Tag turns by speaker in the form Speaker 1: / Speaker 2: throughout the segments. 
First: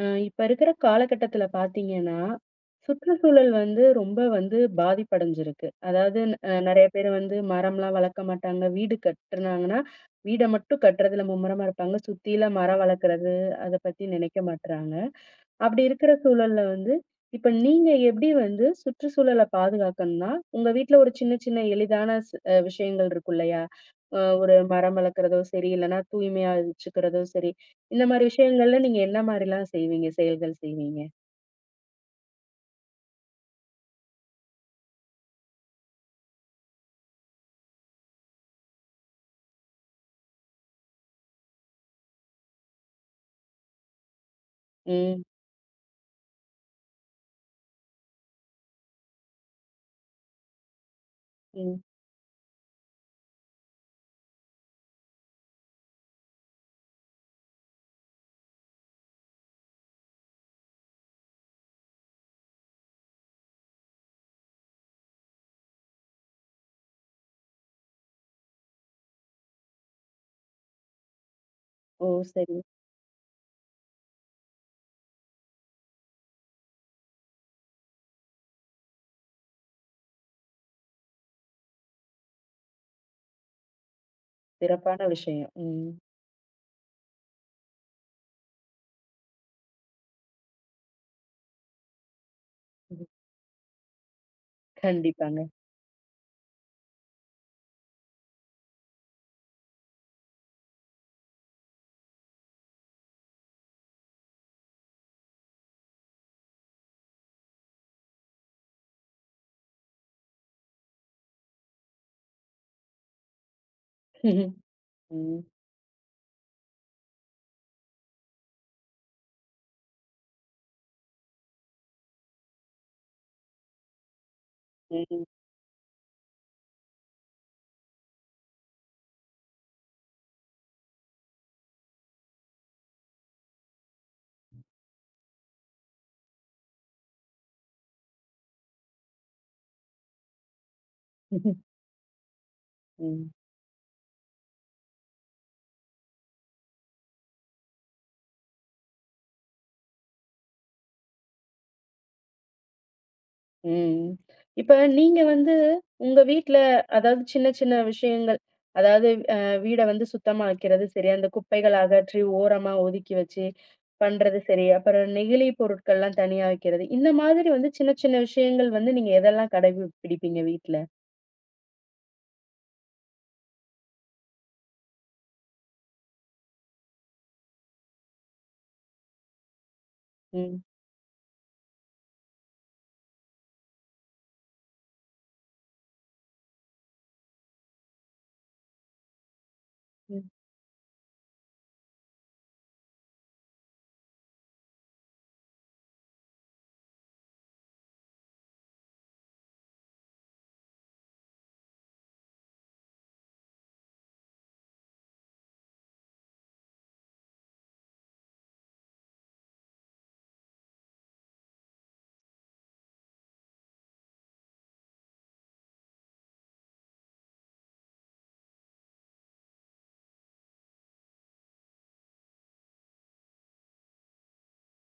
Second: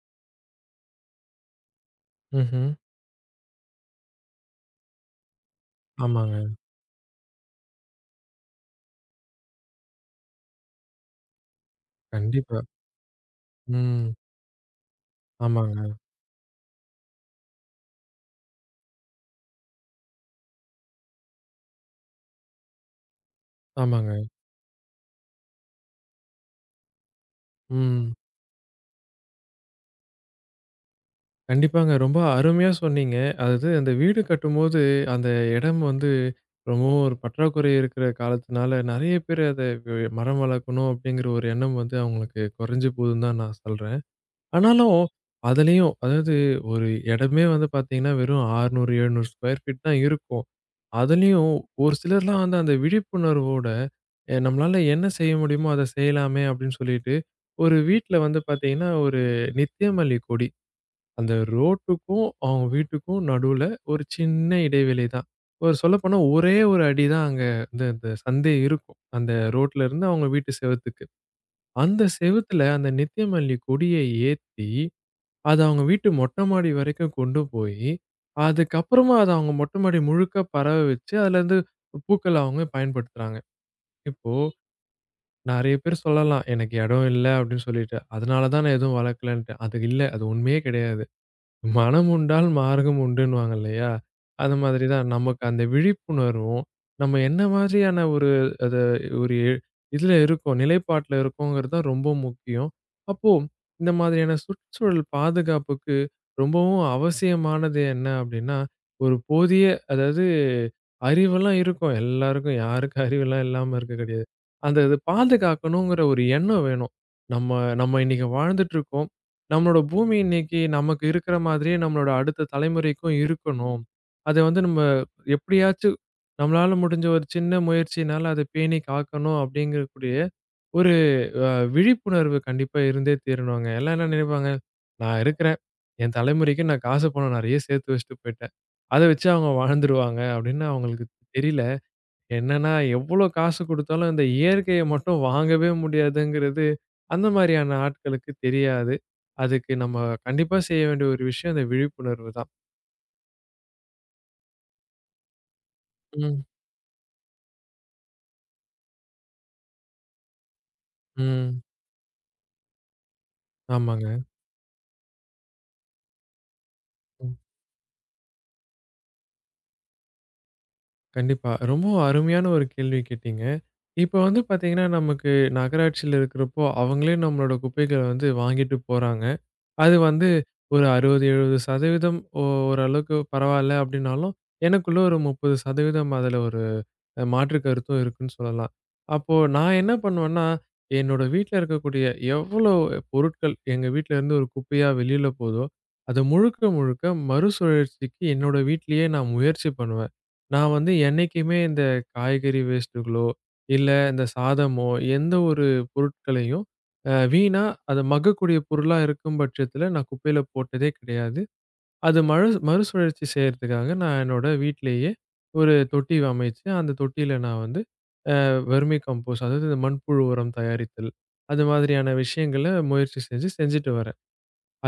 Speaker 1: அ இப்ப இருக்கிற காலகட்டத்தில பார்த்தீங்கன்னா,
Speaker 2: ம்ஹ்ம்.
Speaker 1: சுற்றுச்சூழல் வந்து ரொம்ப வந்து பாதிப்படைஞ்சிருக்கு. அதாவது
Speaker 2: ஆமாங்க.
Speaker 1: நெறைய பேர் வந்து மரம்லாம் வளர்க்க மாட்டாங்க. வீடு கட்டுனாங்கன்னா, வீட மட்டும் கட்டுறதுல மும்முரமா இருப்பாங்க. சுத்தியில
Speaker 2: கண்டிப்பா.
Speaker 1: மரம் வளர்க்கறது, அத பத்தி
Speaker 2: ம்.
Speaker 1: நினைக்க மாட்றாங்க.
Speaker 2: ஆமாங்க,
Speaker 1: அப்படி இருக்கிற சூழல்ல வந்து, இப்ப நீங்க எப்படி வந்து சுற்றுச்சூழல பாதுகாக்கணும்னா, உங்க வீட்ல ஒரு சின்ன சின்ன எளிதான ஸ் அ விஷயங்கள் இருக்கும் இல்லையா?
Speaker 2: ஆமாங்க.
Speaker 1: ஒரு மரம் வளர்க்கிறதோ சரி, இல்லன்னா தூய்மையா வச்சுக்கிறதோ சரி. இந்த
Speaker 2: ம்.
Speaker 1: மாரி விஷயங்கள்ல நீங்க என்ன மாரிலாம் செய்வீங்க? செயல்கள் செய்வீங்க?
Speaker 2: கண்டிப்பாங்க. ரொம்ப அருமையா சொன்னீங்க. அதாவது அந்த வீடு கட்டும்போது, அந்த இடம் வந்து ரொம்பவும் ஒரு பற்றாக்குறை இருக்கிற காலத்துனால, நெறைய பேர் அத மரம் வளர்க்கணும் அப்படிங்கிற ஒரு எண்ணம் வந்து அவங்களுக்கு குறைஞ்சு போகுதுன்னு தான் நான் சொல்றேன். ஆனாலும்
Speaker 1: ம்,
Speaker 2: அதுலயும் அதாவது ஒரு இடமே வந்து பார்த்தீங்கன்னா, வெறும் 600, 700 ஸ்கொயர் ஃபீட் தான் இருக்கும். அதுலயும்
Speaker 1: ம்.
Speaker 2: ஒரு சிலர்லாம் வந்து அந்த விழிப்புணர்வோட, நம்மளால என்ன செய்ய முடியுமோ அத செய்யலாமே!" அப்படின்னு சொல்லிட்டு, ஒரு வீட்ல வந்து பார்த்தீங்கன்னா, ஒரு நித்தியமல்லி கொடி. அந்த ரோட்டுக்கும், அவங்க வீட்டுக்கும் நடுவுல ஒரு சின்ன இடைவெளி தான். ஒரு சொல்லப்போனா ஒரே ஒரு அடி தான் அங்க இந்த இந்த சந்தே இருக்கும். அந்த ரோட்ல இருந்து அவங்க வீட்டு செவுத்துக்கு. அந்த
Speaker 1: ஓ! சரி.
Speaker 2: செவுத்துல அந்த நித்தியமல்லி கொடிய ஏத்தி அது அவங்க வீட்டு மொட்டை மாடி வரைக்கும் கொண்டு போயி, அதுக்கப்புறமா அத அவங்க மொட்டை மாடி முழுக்க பரவ வச்சு, அதுலேருந்து பூக்கள அவங்க பயன்படுத்துறாங்க. இப்போ
Speaker 1: சிறப்பான விஷயம்.
Speaker 2: நெறைய
Speaker 1: ம்.
Speaker 2: பேர் சொல்லலாம், "எனக்கு இடம் இல்ல" அப்படின்னு சொல்லிட்டு. அதனால தான் நான் எதுவும் வளர்க்கலன்ட்டு. அது இல்ல. அது உண்மையே கிடையாது. மனம் உண்டால் மார்க்கம்
Speaker 1: ம்.
Speaker 2: உண்டுன்னுவாங்க இல்லையா? அது மாதிரி தான் நமக்கு
Speaker 1: கண்டிப்பாங்க.
Speaker 2: அந்த விழிப்புணர்வும், நம்ம என்ன மாதிரியான ஒரு அத ஒரு எ- இதுல இருக்கோம், நிலைப்பாட்டுல இருக்கோங்கிறது தான் ரொம்ப முக்கியம். அப்போ இந்த மாதிரியான சுற்றுச்சூழல் பாதுகாப்புக்கு ரொம்பவும் அவசியமானது என்ன அப்படின்னா, ஒரு போதிய அதாவது அறிவெல்லாம் இருக்கும் எல்லாருக்கும். யாருக்கும் அறிவெல்லாம் இல்லாம இருக்க கிடையாது. அந்த இது
Speaker 1: ம்,
Speaker 2: பாதுகாக்கணுங்கிற ஒரு எண்ணம் வேணும். நம்ம நம்ம இன்னைக்கு வாழ்ந்துட்டுருக்கோம். நம்மளோட பூமி இன்னைக்கு நமக்கு இருக்கிற மாதிரியே நம்மளோட அடுத்த தலைமுறைக்கும் இருக்கணும். அத வந்து நம்ம
Speaker 1: ம்,
Speaker 2: எப்படியாச்சும் நம்மளால முடிஞ்ச ஒரு சின்ன முயற்சியினால அத பேணி காக்கணும் அப்படிங்கக்கூடிய ஒரு அ விழிப்புணர்வு கண்டிப்பா இருந்தே தீரணுங்க. எல்லாம் என்ன நினைப்பாங்க, "நான் இருக்கிறேன். என் தலைமுறைக்கு நான் காசு பணம் நெறைய சேர்த்து வச்சுட்டு போயிட்டேன். அத வச்சு அவங்க வாழ்ந்துருவாங்க" அப்படின்னு அவங்களுக்கு தெரியல. என்னன்னா, எவ்ளோ
Speaker 1: ம்,
Speaker 2: காசு குடுத்தாலும் அந்த இயற்கைய மட்டும் வாங்கவே முடியாதுங்கிறது, அந்த மாரியான ஆட்களுக்கு தெரியாது. அதுக்கு நம்ம கண்டிப்பா செய்ய வேண்டிய ஒரு விஷயம் அந்த விழிப்புணர்வு தான்.
Speaker 1: ம். இப்ப நீங்க வந்து உங்க
Speaker 2: ம்,
Speaker 1: வீட்ல அதாவது சின்ன சின்ன விஷயங்கள், அதாவது அ வீட வந்து சுத்தமா வைக்கிறது சரி, அந்த
Speaker 2: ம்.
Speaker 1: குப்பைகள் அகற்றி ஓரமா ஒதுக்கி வச்சு
Speaker 2: ஆமாங்க.
Speaker 1: பண்றது சரி, அப்புறம் நெகிழி பொருட்கள்லாம் தனியா வைக்கிறது. இந்த
Speaker 2: ம்.
Speaker 1: மாதிரி வந்து சின்ன சின்ன விஷயங்கள் வந்து நீங்க எதெல்லாம் கடைபிடிப்பீங்க வீட்ல?
Speaker 2: கண்டிப்பா. ரொம்பவும் அருமையான ஒரு கேள்வி கேட்டீங்க. இப்ப வந்து பாத்தீங்கன்னா, நமக்கு நகராட்சியில இருக்கிறப்போ, அவங்களே நம்மளோட குப்பைகள வந்து வாங்கிட்டு போறாங்க. அது வந்து
Speaker 1: ம்,
Speaker 2: ஒரு 60, 70% ஓரளவுக்கு பரவால்ல அப்டின்னாலும், எனக்குள்ள ஒரு 30% அதுல ஒரு மாற்று கருத்தும் இருக்குன்னு சொல்லலாம். அப்போ நான் என்ன
Speaker 1: ம்.
Speaker 2: பண்ணுவேன்னா, என்னோட வீட்ல இருக்கக்கூடிய எவ்வளோ பொருட்கள் எங்க வீட்ல இருந்து ஒரு குப்பையா வெளில போதோ, அத முழுக்க முழுக்க மறுசுழற்சிக்கு என்னோட வீட்லயே நான் முயற்சி பண்ணுவேன். நான் வந்து என்னைக்குமே இந்த காய்கறி வேஸ்ட்டுகளோ, இல்ல இந்த சாதமோ, எந்த ஒரு பொருட்களையும் வீணா அத மக்கக்கூடிய பொருளா இருக்கும் பட்சத்தில நான் குப்பையில போட்டதே கிடையாது. அது மறுசுழற்சி செய்றதுக்காக நான் என்னோட வீட்லயே ஒரு தொட்டி அமைச்சு, அந்த தொட்டியில நான் வந்து வெர்மி கம்போஸ்ட் அதாவது இந்த மண்புழு உரம் தயாரித்தல், அது மாதிரியான விஷயங்கள முயற்சி செஞ்சுட்டு வரேன்.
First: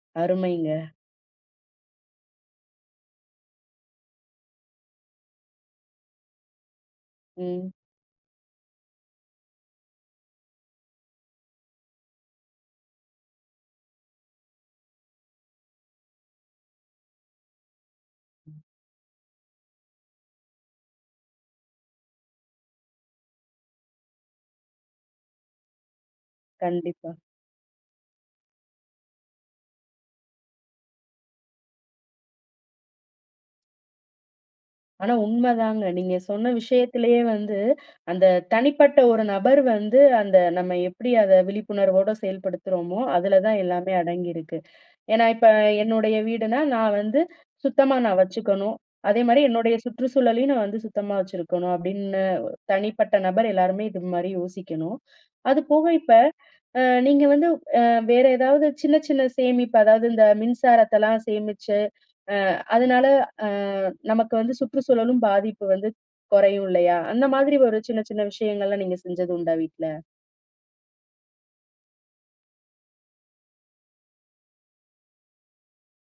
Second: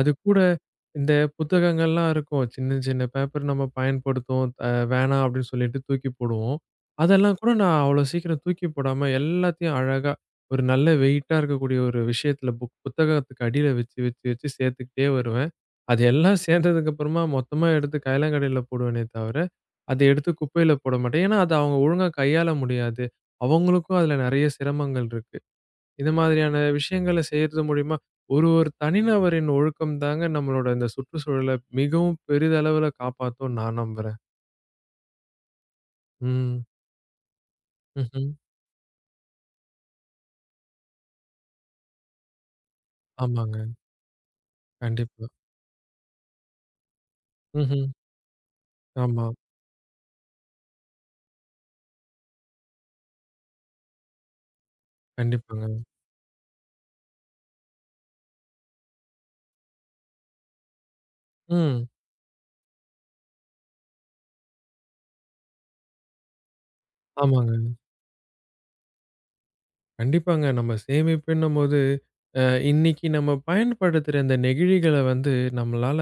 Speaker 2: அது கூட
Speaker 1: அருமைங்க.
Speaker 2: இந்த புத்தகங்கள்லாம் இருக்கும். சின்ன சின்ன பேப்பர் நம்ம பயன்படுத்துவோம். வேணாம் அப்படின்னு சொல்லிட்டு தூக்கி போடுவோம். அதெல்லாம் கூட
Speaker 1: ம்.
Speaker 2: நான் அவ்வளோ சீக்கிரம் தூக்கி போடாம எல்லாத்தையும் அழகா ஒரு நல்ல வெயிட்டா இருக்கக்கூடிய ஒரு விஷயத்துல புத்தகத்துக்கு அடியில வச்சு வச்சு வச்சு சேர்த்துக்கிட்டே வருவேன். அது எல்லாம் சேர்ந்ததுக்கு அப்புறமா மொத்தமா எடுத்து கையிலாங்கடையில போடுவேனே தவிர, அத எடுத்து குப்பையில போட மாட்டேன். ஏன்னா, அத அவங்க ஒழுங்கா கையாள முடியாது. அவங்களுக்கும் அதுல நெறைய சிரமங்கள் இருக்கு. இந்த மாதிரியான
Speaker 1: கண்டிப்பா.
Speaker 2: விஷயங்கள செய்யறது மூலியமா, ஒரு ஒரு தனிநபரின் ஒழுக்கம் தாங்க நம்மளோட இந்த சுற்றுச்சூழல மிகவும் பெரிதளவுல காப்பாத்தும்னு நான் நம்புறேன்.
Speaker 1: ஆனா உண்மதாங்க. நீங்க சொன்ன
Speaker 2: ம்.
Speaker 1: விஷயத்திலேயே வந்து, அந்த
Speaker 2: ம்ஹ்ம்.
Speaker 1: தனிப்பட்ட ஒரு நபர் வந்து, அந்த நம்ம எப்படி அத விழிப்புணர்வோட செயல்படுத்துறோமோ, அதுல தான்
Speaker 2: ஆமாங்க.
Speaker 1: எல்லாமே அடங்கியிருக்கு. ஏன்னா,
Speaker 2: கண்டிப்பா.
Speaker 1: இப்ப என்னுடைய வீடுனா, நான் வந்து
Speaker 2: ம்ஹ்ம்.
Speaker 1: சுத்தமா நான் வச்சுக்கணும். அதே
Speaker 2: ஆமா.
Speaker 1: மாரி என்னுடைய சுற்றுச்சூழலையும் நான் வந்து சுத்தமா வச்சிருக்கணும் அப்படின்னு தனிப்பட்ட நபர் எல்லாருமே இது மாரி யோசிக்கணும். அது
Speaker 2: கண்டிப்பாங்க.
Speaker 1: போக இப்ப அ நீங்க வந்து அ வேற ஏதாவது சின்ன சின்ன சேமிப்பு, அதாவது இந்த மின்சாரத்தலாம் சேமிச்சு
Speaker 2: ம்.
Speaker 1: அ அதனால அ நமக்கு வந்து சுற்றுச்சூழலும் பாதிப்பு வந்து குறையும் இல்லையா? அந்த
Speaker 2: ஆமாங்க.
Speaker 1: மாதிரி ஒரு சின்ன சின்ன விஷயங்கள்லாம் நீங்க செஞ்சது உண்டா வீட்ல?
Speaker 2: கண்டிப்பாங்க. நம்ம சேமிப்புன்னும்போது, அ இன்னைக்கு நம்ம பயன்படுத்துற இந்த நெகிழிகள வந்து நம்மளால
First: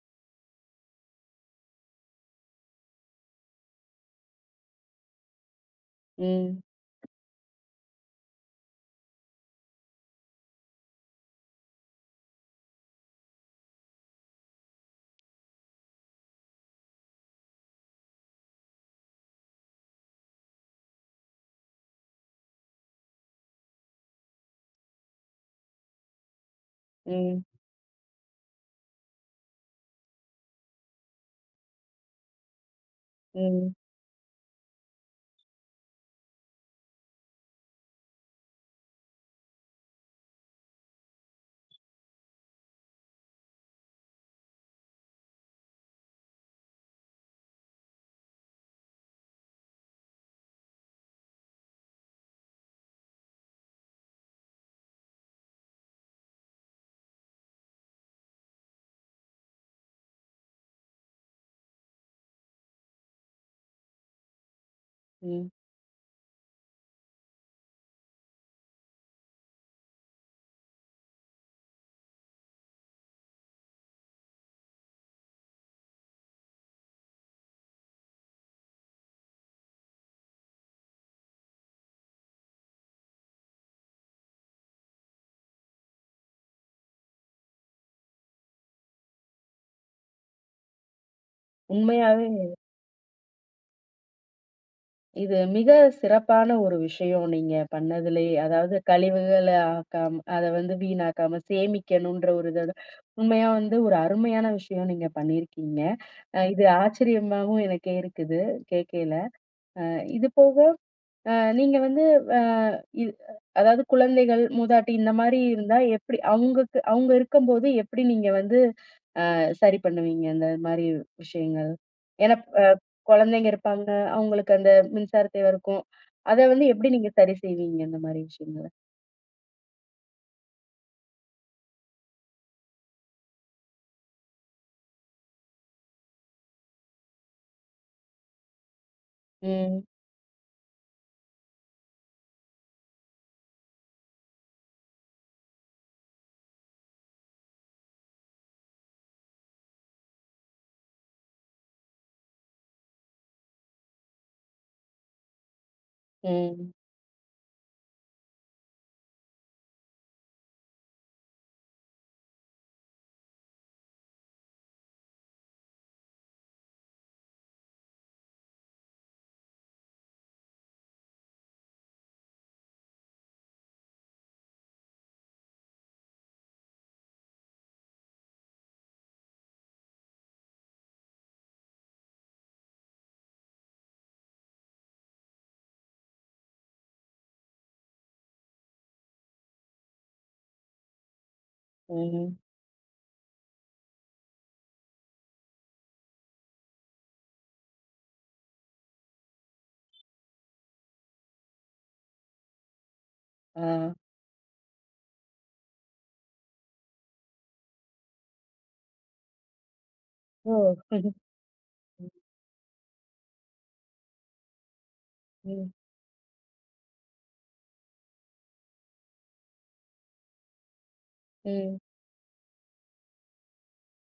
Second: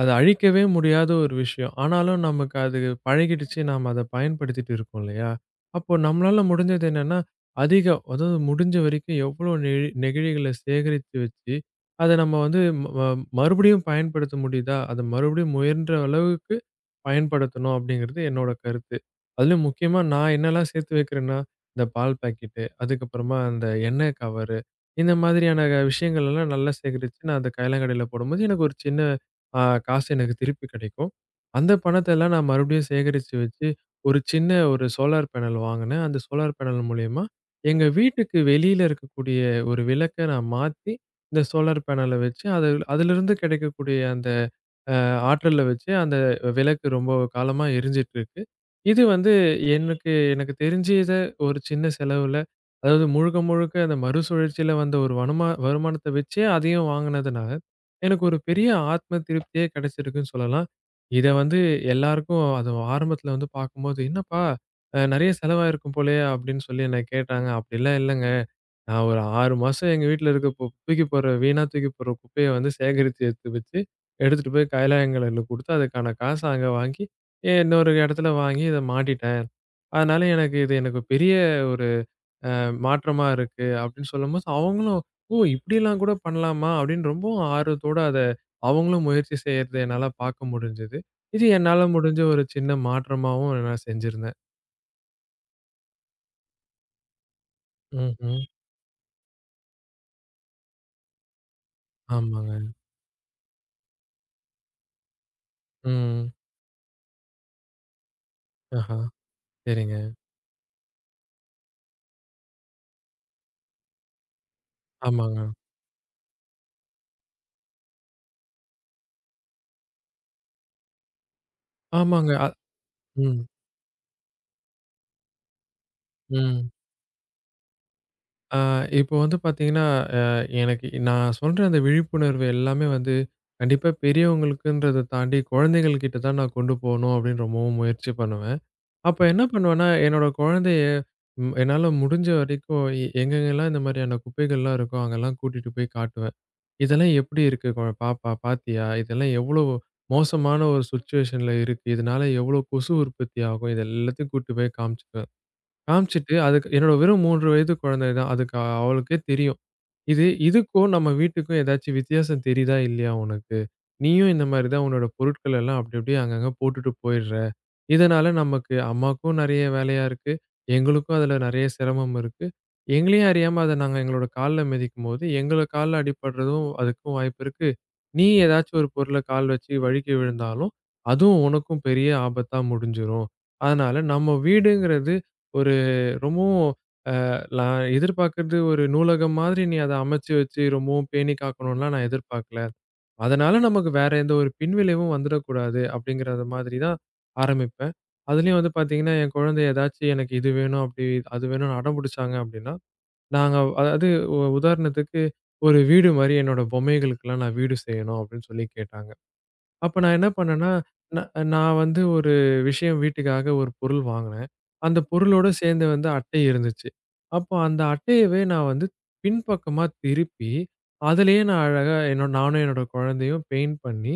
Speaker 2: அத அழிக்கவே முடியாத ஒரு விஷயம். ஆனாலும் நமக்கு அது பழகிடுச்சு. நாம அத பயன்படுத்திட்டு இருக்கோம் இல்லையா? அப்போ நம்மளால
Speaker 1: ம்.
Speaker 2: முடிஞ்சது என்னன்னா, அதிகம் அதாவது முடிஞ்ச வரைக்கும் எவ்வளோ நெழி நெகிழிகள சேகரித்து வச்சு, அத நம்ம வந்து ம ம- மறுபடியும் பயன்படுத்த முடியுதா? அத மறுபடியும் முயன்ற அளவு பயன்படுத்தணும் அப்படிங்கிறது என்னோட கருத்து. அதிலும் முக்கியமா நான் என்னலாம் சேர்த்து வைக்கிறேன்னா, இந்த பால் பாக்கெட்டு, அதுக்கப்புறமா அந்த எண்ணெய் கவரு, இந்த மாதிரியான விஷயங்கள் எல்லாம் நல்லா சேகரிச்சு நான்
Speaker 1: ம்.
Speaker 2: அந்த கையிலாங்கடையில போடும்போது எனக்கு ஒரு சின்ன அ காசு எனக்கு திருப்பி கிடைக்கும். அந்த பணத்த எல்லாம் நான் மறுபடியும் சேகரிச்சு வச்சு,
Speaker 1: ம்.
Speaker 2: ஒரு சின்ன சோலார் பேனல் வாங்குனேன். அந்த சோலார் பேனல் மூலியமா எங்க வீட்டுக்கு வெளியில இருக்கக்கூடிய ஒரு விளக்க நான் மாத்தி, இந்த சோலார் பேனல வச்சு அது அதிலிருந்து கிடைக்கக்கூடிய அந்த அ ஆற்றல வச்சு அந்த விளக்கு ரொம்ப காலமா எரிஞ்சிட்டு இருக்கு. இது வந்து எனக்கு எனக்கு தெரிஞ்சு இத ஒரு சின்ன செலவுல, அதாவது முழுக்க முழுக்க அந்த மறுசுழற்சியில வந்த ஒரு வனுமா வருமானத்த வச்சே அதையும் வாங்குனதுனால, எனக்கு ஒரு பெரிய ஆத்ம திருப்தியே கிடைச்சிருக்குன்னு சொல்லலாம். இத வந்து எல்லாருக்கும் அது ஆரம்பத்துல வந்து பார்க்கும்போது, "என்னப்பா நெறைய
Speaker 1: ம்.
Speaker 2: செலவாயிருக்கும் போலயே" அப்படின்னு சொல்லி என்ன கேட்டாங்க. அப்படிலாம் இல்லங்க. நான் ஒரு 6 மாசம் எங்க வீட்ல தூக்கி போடுற தூக்கி போடுற குப்பைய வந்து சேகரித்து எடுத்து வச்சு எடுத்துட்டு போய் கைலாயங்கல்ல குடுத்து, அதுக்கான காச அங்க வாங்கி, இன்னொரு இடத்துல வாங்கி இத மாட்டிட்டேன். அதனால எனக்கு இது எனக்கு பெரிய ஒரு மாற்றமா இருக்கு அப்படின்னு சொல்லும்போது, அவங்களும் "ஓ! இப்படிலாம் கூட பண்ணலாமா?" அப்படின்னு ரொம்பவும் ஆர்வத்தோட அத அவங்களும் முயற்சி செய்யறத என்னால பார்க்க முடிஞ்சது. இது என்னால முடிஞ்ச
Speaker 1: உண்மையாவே
Speaker 2: ஒரு சின்ன மாற்றமாவும் நான் செஞ்சிருந்தேன்.
Speaker 1: இது மிக சிறப்பான ஒரு விஷயம் நீங்க பண்ணதுலயே.
Speaker 2: ம்ஹ்ம்.
Speaker 1: அதாவது கழிவுகள ஆக்காம அத வந்து வீணாக்காம சேமிக்கணுன்ற ஒரு
Speaker 2: ஆமாங்க.
Speaker 1: இத உண்மையா வந்து ஒரு அருமையான விஷயம் நீங்க பண்ணியிருக்கீங்க.
Speaker 2: ம்.
Speaker 1: இது ஆச்சரியமாவும் எனக்கே இருக்குது
Speaker 2: ஆஹா.
Speaker 1: கேட்கையில. அ
Speaker 2: சரிங்க.
Speaker 1: இது போக அ நீங்க வந்து அ இது அதாவது குழந்தைகள், மூதாட்டி இந்த மாரி
Speaker 2: ஆமாங்க.
Speaker 1: இருந்தா எப்படி அவங்களுக்கு அவங்க இருக்கும்போது எப்படி நீங்க வந்து சரி பண்ணுவீங்க இந்த மாரி விஷயங்கள்?
Speaker 2: ஆமாங்க.
Speaker 1: ஏன்னா அ
Speaker 2: ம்.
Speaker 1: குழந்தைங்க இருப்பாங்க. அவங்களுக்கு அந்த மின்சார தேவை இருக்கும். அத வந்து
Speaker 2: ம்.
Speaker 1: எப்படி நீங்க சரி செய்வீங்க இந்த மாரி
Speaker 2: ஆ,
Speaker 1: விஷயங்கள?
Speaker 2: இப்போ வந்து பார்த்தீங்கன்னா, அ எனக்கு நான் சொல்ற அந்த விழிப்புணர்வு எல்லாமே வந்து, கண்டிப்பா பெரியவங்களுக்குன்றத தாண்டி குழந்தைகள் கிட்ட தான் நான் கொண்டு போணும் அப்படின்னு ரொம்பவும் முயற்சி பண்ணுவேன். அப்ப என்ன
Speaker 1: ம்,
Speaker 2: பண்ணுவேன்னா, என்னோட குழந்தைய என்னால முடிஞ்ச வரைக்கும் எங்கெங்கலாம் இந்த மாதிரியான குப்பைகள்லாம் இருக்கோ, அங்கெல்லாம் கூட்டிட்டு போய் காட்டுவேன். "இதெல்லாம் எப்படி இருக்கு பாப்பா பார்த்தியா? இதெல்லாம் எவ்வளோ மோசமான ஒரு சிச்சுவேஷன்ல இருக்கு. இதனால எவ்வளோ கொசு உற்பத்தி ஆகும்." இது எல்லாத்தையும் கூட்டிட்டு போய் காமிச்சுட்டு காமிச்சுட்டு அதுக்கு
Speaker 1: ம்,
Speaker 2: என்னோட வெறும் 3 வயது குழந்தை தான். அவளுக்கே தெரியும். இதுக்கும் நம்ம வீட்டுக்கும் ஏதாச்சும் வித்தியாசம் தெரியுதா இல்லையா உனக்கு? நீயும் இந்த மாரி தான் உன்னோட பொருட்கள் எல்லாம் அப்படி அப்படியே அங்கங்க போட்டுட்டு போயிடுற. இதனால நமக்கு அம்மாக்கும் நெறைய வேலையா இருக்கு. எங்களுக்கும் அதுல நெறைய சிரமம் இருக்கு. எங்களையும் அறியாம அத நாங்க எங்களோட கால்ல மிதிக்கும்போது, எங்கள கால்ல அடிபடுறதும் அதுக்கும் வாய்ப்பு இருக்கு. நீ ஏதாச்சும் ஒரு பொருள கால் வச்சு வழுக்கி விழுந்தாலும், அதுவும் உனக்கும் பெரிய ஆபத்தா முடிஞ்சிரும். அதனால நம்ம வீடுங்கிறது ஒரு ரொம்பவும் நான் எதிர்பார்க்கிறது ஒரு நூலகம் மாதிரி நீ அத அமைச்சு வச்சு ரொம்பவும் பேணி காக்கணும்லாம் நான்
Speaker 1: ம்.
Speaker 2: எதிர்பார்க்கல. அதனால நமக்கு வேற எந்த ஒரு பின்விளைவும் வந்துடக்கூடாது அப்படிங்கிறத மாதிரி தான் ஆரம்பிப்பேன். அதுலயும் வந்து பார்த்தீங்கன்னா, என் குழந்தை ஏதாச்சும் எனக்கு இது வேணும், அப்படி அது வேணும்னு அடம் புடிச்சாங்க அப்படின்னா, நாங்க
Speaker 1: ஆ.
Speaker 2: அதாவது உதாரணத்துக்கு ஒரு வீடு மாரி என்னோட பொம்மைகளுக்கெல்லாம் நான் வீடு செய்யணும் அப்படின்னு சொல்லி கேட்டாங்க. அப்ப நான் என்ன
Speaker 1: ஓ!
Speaker 2: பண்ணேன்னா, நா நான் வந்து
Speaker 1: ம்,
Speaker 2: ஒரு விஷயம் வீட்டுக்காக ஒரு பொருள் வாங்குனேன். அந்த பொருளோட
Speaker 1: ம்,
Speaker 2: சேர்ந்து வந்து அட்டை இருந்துச்சு. அப்போ அந்த அட்டையவே நான் வந்து பின்பக்கமா திருப்பி, அதிலேயே நான்
Speaker 1: ம்.
Speaker 2: அழகா நானும் என்னோட குழந்தையும் பெயிண்ட் பண்ணி,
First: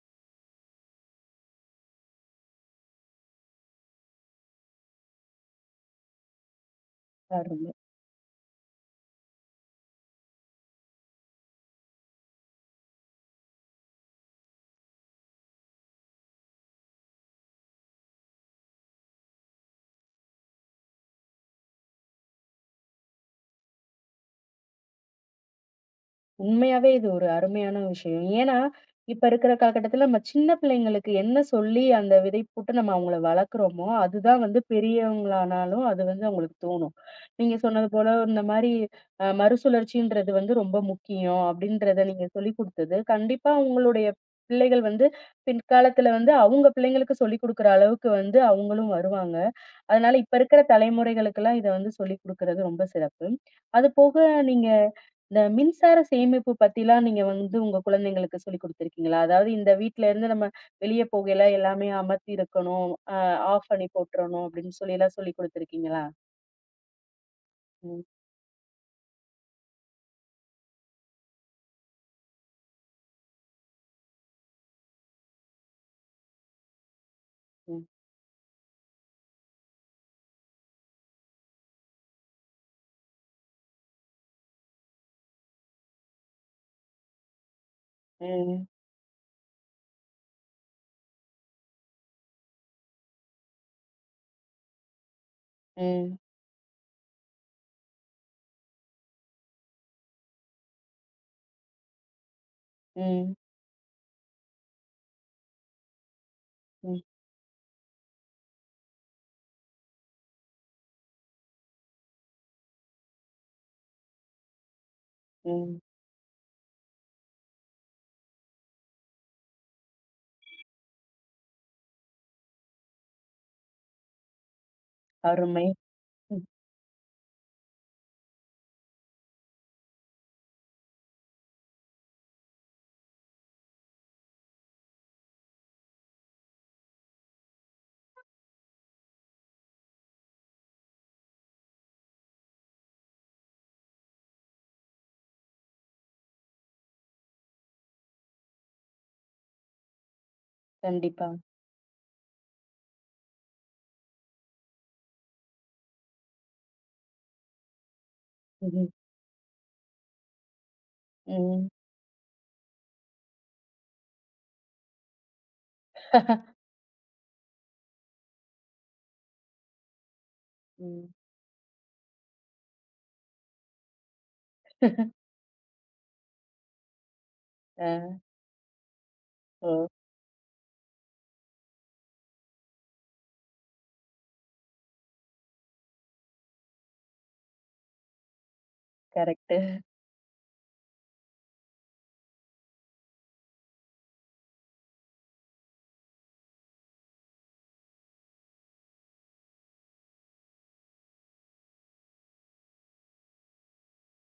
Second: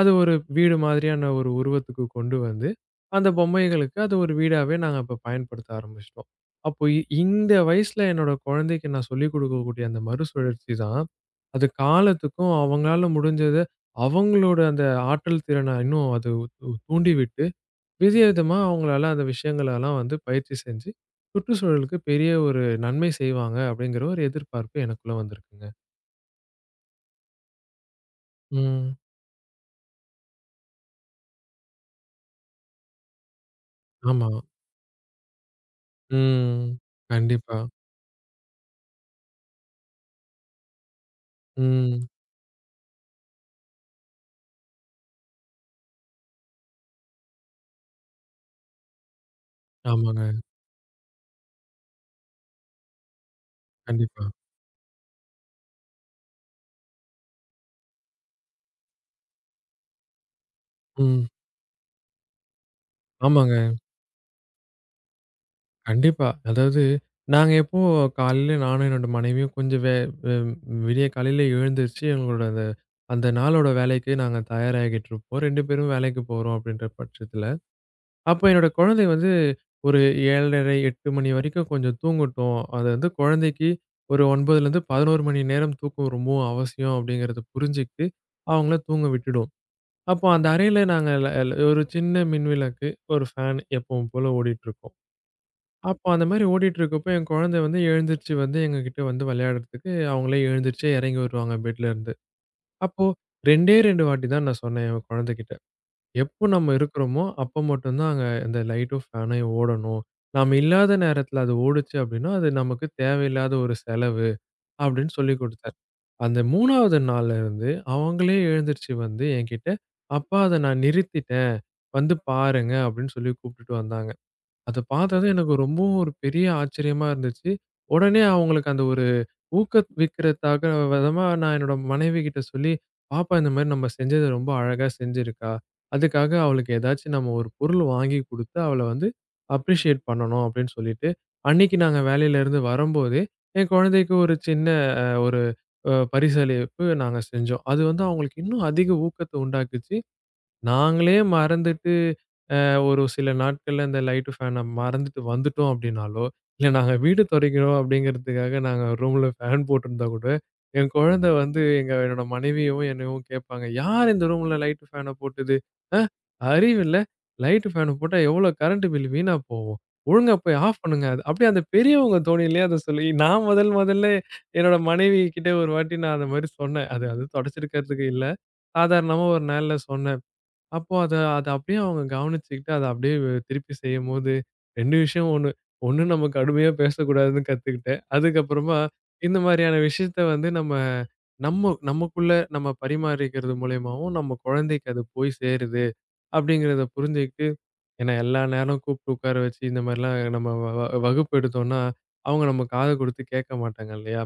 Speaker 2: அது ஒரு வீடு மாதிரியான ஒரு உருவத்துக்கு கொண்டு வந்து, அந்த பொம்மைகளுக்கு அது ஒரு வீடாவே நாங்க அப்ப பயன்படுத்த ஆரம்பிச்சுட்டோம். அப்போ இந்த
Speaker 1: அருமை.
Speaker 2: வயசுல என்னோட குழந்தைக்கு நான் சொல்லிக் குடுக்கக்கூடிய அந்த மறுசுழற்சி தான், அது காலத்துக்கும் அவங்களால முடிஞ்சது அவங்களோட அந்த ஆற்றல் திறன இன்னும் அது தூண்டிவிட்டு, பெரிய விதமா அவங்களால அந்த விஷயங்களெல்லாம் வந்து பயிற்சி செஞ்சு, சுற்றுச்சூழலுக்கு பெரிய ஒரு நன்மை செய்வாங்க அப்படிங்கிற ஒரு எதிர்பார்ப்பு எனக்குள்ள வந்திருக்குங்க.
Speaker 1: உண்மையாவே இது ஒரு அருமையான விஷயம். ஏன்னா,
Speaker 2: ம்.
Speaker 1: இப்ப இருக்கிற காலகட்டத்தில நம்ம சின்ன பிள்ளைங்களுக்கு என்ன சொல்லி அந்த விதை போட்டு நம்ம அவங்கள வளர்க்குறோமோ,
Speaker 2: ஆமா.
Speaker 1: அதுதான் வந்து பெரியவங்களானாலும் அது வந்து அவங்களுக்கு
Speaker 2: ம்.
Speaker 1: தோணும். நீங்க
Speaker 2: கண்டிப்பா.
Speaker 1: சொன்னது போல இந்த மாரி மறுசுழற்சின்றது வந்து ரொம்ப முக்கியம் அப்படின்றத
Speaker 2: ம்.
Speaker 1: நீங்க சொல்லிக் குடுத்தது, கண்டிப்பா உங்களுடைய பிள்ளைகள் வந்து பின்காலத்தில வந்து அவங்க பிள்ளைங்களுக்கு சொல்லிக் குடுக்குற அளவுக்கு வந்து அவங்களும் வருவாங்க. அதனால இப்ப
Speaker 2: ஆமாங்க.
Speaker 1: இருக்கிற தலைமுறைகளுக்கெல்லாம் இத வந்து சொல்லிக் குடுக்குறது ரொம்ப சிறப்பு. அதுபோக
Speaker 2: கண்டிப்பா.
Speaker 1: நீங்க இந்த மின்சார சேமிப்பு பத்திலாம் நீங்க வந்து உங்க குழந்தைங்களுக்கு சொல்லிக் குடுத்துருக்கீங்களா? அதாவது இந்த வீட்ல இருந்து நம்ம வெளிய
Speaker 2: ம்.
Speaker 1: போகையில எல்லாமே அமர்த்தி இருக்கணும். அ
Speaker 2: ஆமாங்க.
Speaker 1: ஆஃப் பண்ணி போட்டுறணும் அப்படின்னு சொல்லிலாம் சொல்லிக் குடுத்துருக்கீங்களா?
Speaker 2: கண்டிப்பா. அதாவது நாங்க எப்போ
Speaker 1: ம்,
Speaker 2: காலையில நானும் என்னோட மனைவியும் கொஞ்சம் வே வெ விடிய காலையில எழுந்திருச்சு எங்களோட அந்த அந்த நாளோட வேலைக்கு நாங்க தயாராகிக்கிட்டுருப்போம். 2 பேரும் வேலைக்கு போறோம் அப்படின்ற பட்சத்துல.
Speaker 1: ம்,
Speaker 2: அப்ப என்னோட குழந்தை வந்து ஒரு 7:30, 8 மணி வரைக்கும் கொஞ்சம் தூங்கட்டும். அது வந்து குழந்தைக்கு ஒரு 9லேருந்து 11 மணி நேரம் தூக்கம் ரொம்பவும் அவசியம் அப்படிங்கிறத புரிஞ்சுக்கிட்டு,
Speaker 1: ம்,
Speaker 2: அவங்கள தூங்க விட்டுடுவோம். அப்போ அந்த அறையில நாங்க ல ல ஒரு சின்ன மின்விளக்கு, ஒரு ஃபேன் எப்பவும் போல ஓடிட்டுருக்கும். அப்போ
Speaker 1: ம்,
Speaker 2: அந்த மாரி ஓடிட்டுருக்கப்போ என் குழந்தை வந்து எழுந்திரிச்சு வந்து எங்ககிட்ட வந்து விளையாடுறதுக்கு அவங்களே எழுந்திரிச்சு இறங்கி வருவாங்க பெட்லருந்து. அப்போ
Speaker 1: ம்,
Speaker 2: 2டே 2 வாட்டி தான் நான் சொன்னேன் என் குழந்தைகிட்ட. எப்போ நம்ம
Speaker 1: ம்,
Speaker 2: இருக்கிறோமோ, அப்போ மட்டும் தான் அங்க அந்த லைட்டும், ஃபேனையும் ஓடணும். நாம இல்லாத நேரத்தில அது ஓடுச்சு அப்படின்னா, அது நமக்கு தேவையில்லாத ஒரு செலவு அப்படின்னு சொல்லிக் குடுத்தாரு.
Speaker 1: ம்.
Speaker 2: அந்த 3வது நாள்ல இருந்து அவங்களே எழுந்திருச்சு வந்து என்கிட்ட, "அப்பா அத நான் நிறுத்திட்டேன். வந்து பாருங்க" அப்படின்னு சொல்லி கூப்பிட்டுட்டு வந்தாங்க. அத பார்த்ததும் எனக்கு
Speaker 1: அருமை.
Speaker 2: ரொம்பவும் ஒரு
Speaker 1: ம்.
Speaker 2: பெரிய ஆச்சரியமா இருந்துச்சு. உடனே அவங்களுக்கு அந்த ஒரு ஊக்கவிக்கிறதுக்காக விதமா நான் என்னோட மனைவிகிட்ட சொல்லி, "பாப்பா இந்த மாரி நம்ம செஞ்சது ரொம்ப அழகா செஞ்சிருக்கா. அதுக்காக அவளுக்கு ஏதாச்சும் நம்ம ஒரு பொருள் வாங்கி குடுத்து, அவள வந்து அப்ரிஷியேட் பண்ணணும்." அப்படின்னு சொல்லிட்டு, அன்னைக்கு நாங்க வேலையிலேருந்து வரும்போதே, என் குழந்தைக்கு ஒரு சின்ன அ ஒரு அ பரிசளிப்பு நாங்க செஞ்சோம். அது வந்து அவங்களுக்கு இன்னும் அதிக ஊக்கத்த உண்டாக்குச்சு. நாங்களே
Speaker 1: கண்டிப்பா.
Speaker 2: மறந்துட்டு ஒரு சில நாட்கள்ல இந்த லைட்டு ஃபேனை மறந்துட்டு வந்துட்டோம் அப்படின்னாலோ, இல்ல நாங்க வீடு துடைக்கிறோம் அப்படிங்கிறதுக்காக நாங்க
Speaker 1: ம்ஹ்ம்.
Speaker 2: ரூம்ல ஃபேன் போட்டிருந்தா கூட, என் குழந்தை வந்து
Speaker 1: ம்,
Speaker 2: என்னோட மனைவியவும் என்னையும் கேட்பாங்க, "யார் இந்த ரூம்ல லைட்டு ஃபேனை போட்டது? அ அறிவில்ல! லைட்டு ஃபேன் போட்டா எவ்வளோ கரண்ட் பில் வீணா போகும். ஒழுங்கா போய் ஆஃப் பண்ணுங்க."
Speaker 1: ம்.
Speaker 2: அது அப்படியே அந்த பெரியவங்க தோணியிலேயே அத சொல்லி நான் முதல் முதல்ல என்னோட மனைவி கிட்ட ஒரு வாட்டி நான் அந்த மாரி சொன்னேன். அது அது துடைச்சிருக்கிறதுக்கு
Speaker 1: அ,
Speaker 2: இல்ல. சாதாரணமா ஒரு நாள்ல
Speaker 1: ஓ!
Speaker 2: சொன்னேன். அப்போ அத அத அப்படியே அவங்க கவனிச்சுக்கிட்டு, அத அப்படியே திருப்பி செய்யும்போது 2 விஷயம் ஒண்ணு. ஒண்ணு நம்ம கடுமையா பேசக்கூடாதுன்னு கத்துக்கிட்டேன். அதுக்கப்புறமா இந்த
Speaker 1: கரெக்ட்டு.
Speaker 2: மாரியான விஷயத்த வந்து நம்ம நம்ம நமக்குள்ள நம்ம பரிமாறிக்கிறது மூலியமாவும், நம்ம குழந்தைக்கு அது போய் சேருது அப்படிங்கிறத புரிஞ்சுகிட்டு ஏன்னா, எல்லா நேரம் கூப்பிட்டு உட்கார வச்சு இந்த மாரிலாம் நம்ம வ வ வகுப்பு எடுத்தோம்னா, அவங்க நம்ம காது குடுத்து கேட்க மாட்டாங்க இல்லையா?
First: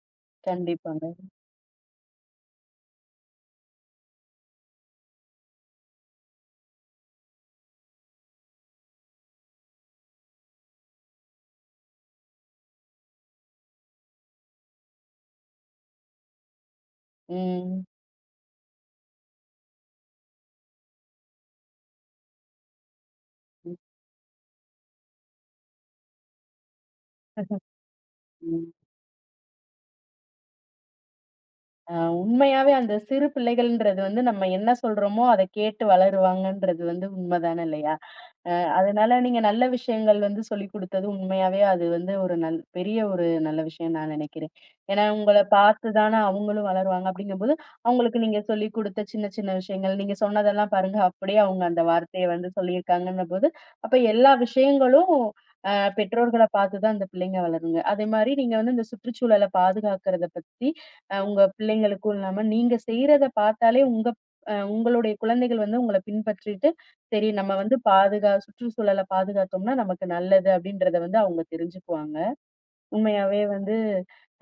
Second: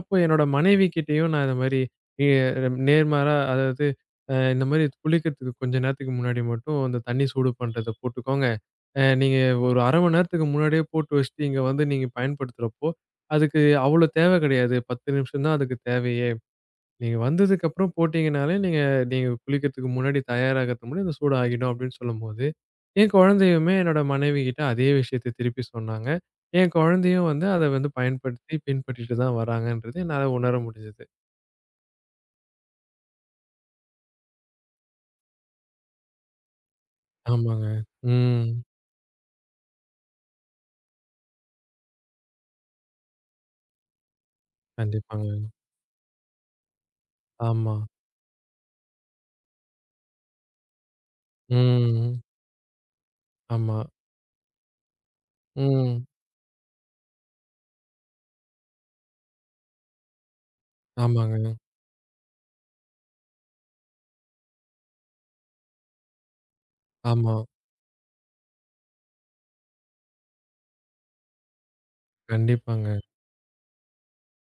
Speaker 2: அப்போ என்னோட மனைவி
Speaker 1: கண்டிப்பாங்க.
Speaker 2: கிட்டயும் நான் இந்த மாரி எ நேர்மாறா அதாவது இந்த மாரி குளிக்கிறதுக்கு கொஞ்ச நேரத்துக்கு முன்னாடி மட்டும் அந்த தண்ணி சூடு பண்றத போட்டுக்கோங்க. நீங்க ஒரு 1/2 மணி நேரத்துக்கு முன்னாடியே போட்டு வச்சுட்டு இங்க வந்து நீங்க பயன்படுத்துறப்போ, அதுக்கு அவ்வளோ தேவ கிடையாது. 10 நிமிஷம் தான் அதுக்கு தேவையே. நீங்க
Speaker 1: ம்,
Speaker 2: வந்ததுக்கப்புறம் போட்டீங்கனாலே, நீங்க நீங்க குளிக்கிறதுக்கு முன்னாடி தயாராகறதுக்கு முன்னாடி இந்த சூடு ஆகிடும் அப்படின்னு சொல்லும்போது, என் குழந்தையுமே
Speaker 1: ம்,
Speaker 2: என்னோட மனைவிகிட்ட அதே விஷயத்த திருப்பி சொன்னாங்க. என் குழந்தையும் வந்து அத வந்து பயன்படுத்தி
Speaker 1: ம்.
Speaker 2: பின்பற்றிட்டு தான் வராங்கன்றது என்னால உணர முடிஞ்சது.
Speaker 1: உண்மையாவே அந்த சிறு பிள்ளைகள்ன்றது வந்து நம்ம என்ன சொல்றோமோ, அத கேட்டு வளருவாங்கன்றது வந்து உண்ம தான
Speaker 2: ஆமாங்க.
Speaker 1: இல்லையா?
Speaker 2: ம்.
Speaker 1: அதனால நீங்க நல்ல விஷயங்கள் வந்து சொல்லிக் குடுத்தது உண்மையாவே அது வந்து ஒரு பெரிய ஒரு நல்ல விஷயம்னு நான் நினைக்கிறேன். ஏன்னா
Speaker 2: கண்டிப்பாங்க.
Speaker 1: உங்கள பார்த்து தானே அவங்களும் வளருவாங்க அப்படிங்கும்போது,
Speaker 2: ஆமா.
Speaker 1: அவங்களுக்கு நீங்க சொல்லிக் குடுத்த சின்ன சின்ன விஷயங்கள், நீங்க சொன்னதெல்லாம் பாருங்க அப்படியே அவங்க அந்த
Speaker 2: ம்.
Speaker 1: வார்த்தைய வந்து சொல்லியிருக்காங்கன்னும் போது,
Speaker 2: ஆமா.
Speaker 1: அப்ப எல்லா விஷயங்களும்
Speaker 2: ம்.
Speaker 1: பெற்றோர்கள பார்த்து தான் அந்த பிள்ளைங்க வளருங்க. அதே மாரி நீங்க வந்து இந்த சுற்றுச்சூழல பாதுகாக்கிறத பத்தி உங்க
Speaker 2: ஆமாங்க.
Speaker 1: பிள்ளைங்களுக்கும் இல்லாம நீங்க செய்றத பார்த்தாலே உங்க உங்களுடைய குழந்தைகள் வந்து உங்கள பின்பற்றிட்டு சரி
Speaker 2: ஆமா.
Speaker 1: நம்ம வந்து சுற்றுச்சூழல பாதுகாத்தோம்னா நமக்கு நல்லது அப்படின்றத வந்து அவங்க தெரிஞ்சுக்குவாங்க.
Speaker 2: கண்டிப்பாங்க.
Speaker 1: உண்மையாவே வந்து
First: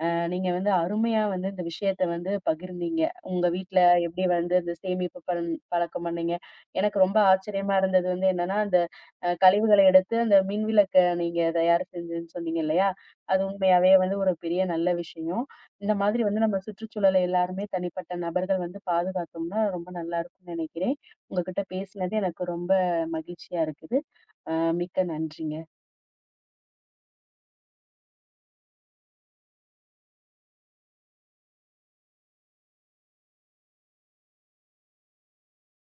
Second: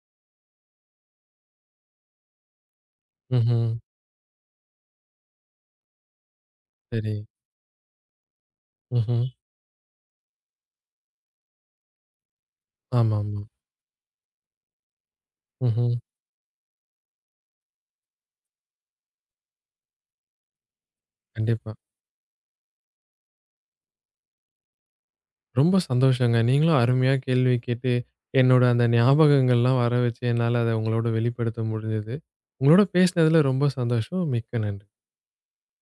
Speaker 1: நீங்க வந்து அருமையா வந்து இந்த விஷயத்த வந்து பகிர்ந்தீங்க. உங்க
Speaker 2: ம்ஹ்ம்.
Speaker 1: வீட்ல எப்படி வந்து இந்த சேமிப்பு பழக்கம் பண்ணீங்க. எனக்கு
Speaker 2: சரி.
Speaker 1: ரொம்ப ஆச்சரியமா இருந்தது வந்து என்னன்னா, அந்த
Speaker 2: ம்ஹ்ம்.
Speaker 1: கழிவுகள எடுத்து அந்த மின்விளக்க நீங்க தயார் செஞ்சேன்னு சொன்னீங்க இல்லையா? அது
Speaker 2: ஆமாமா.
Speaker 1: உண்மையாவே வந்து ஒரு பெரிய நல்ல விஷயம்.
Speaker 2: ம்ஹ்ம்.
Speaker 1: இந்த மாதிரி வந்து நம்ம சுற்றுச்சூழல எல்லாருமே தனிப்பட்ட நபர்கள் வந்து பாதுகாத்தோம்னா ரொம்ப நல்லா இருக்கும்னு நெனைக்கிறேன். உங்ககிட்ட
Speaker 2: கண்டிப்பா.
Speaker 1: பேசினது எனக்கு ரொம்ப மகிழ்ச்சியா இருக்குது. அ மிக்க நன்றிங்க.
Speaker 2: ரொம்ப சந்தோஷங்க. நீங்களும் அருமையா கேள்வி கேட்டு, என்னோட அந்த ஞாபகங்கள்லாம் வர வச்சு என்னால அத உங்களோட வெளிப்படுத்த முடிஞ்சது. உங்களோட பேசினதுல ரொம்ப சந்தோஷம். மிக்க நன்றி.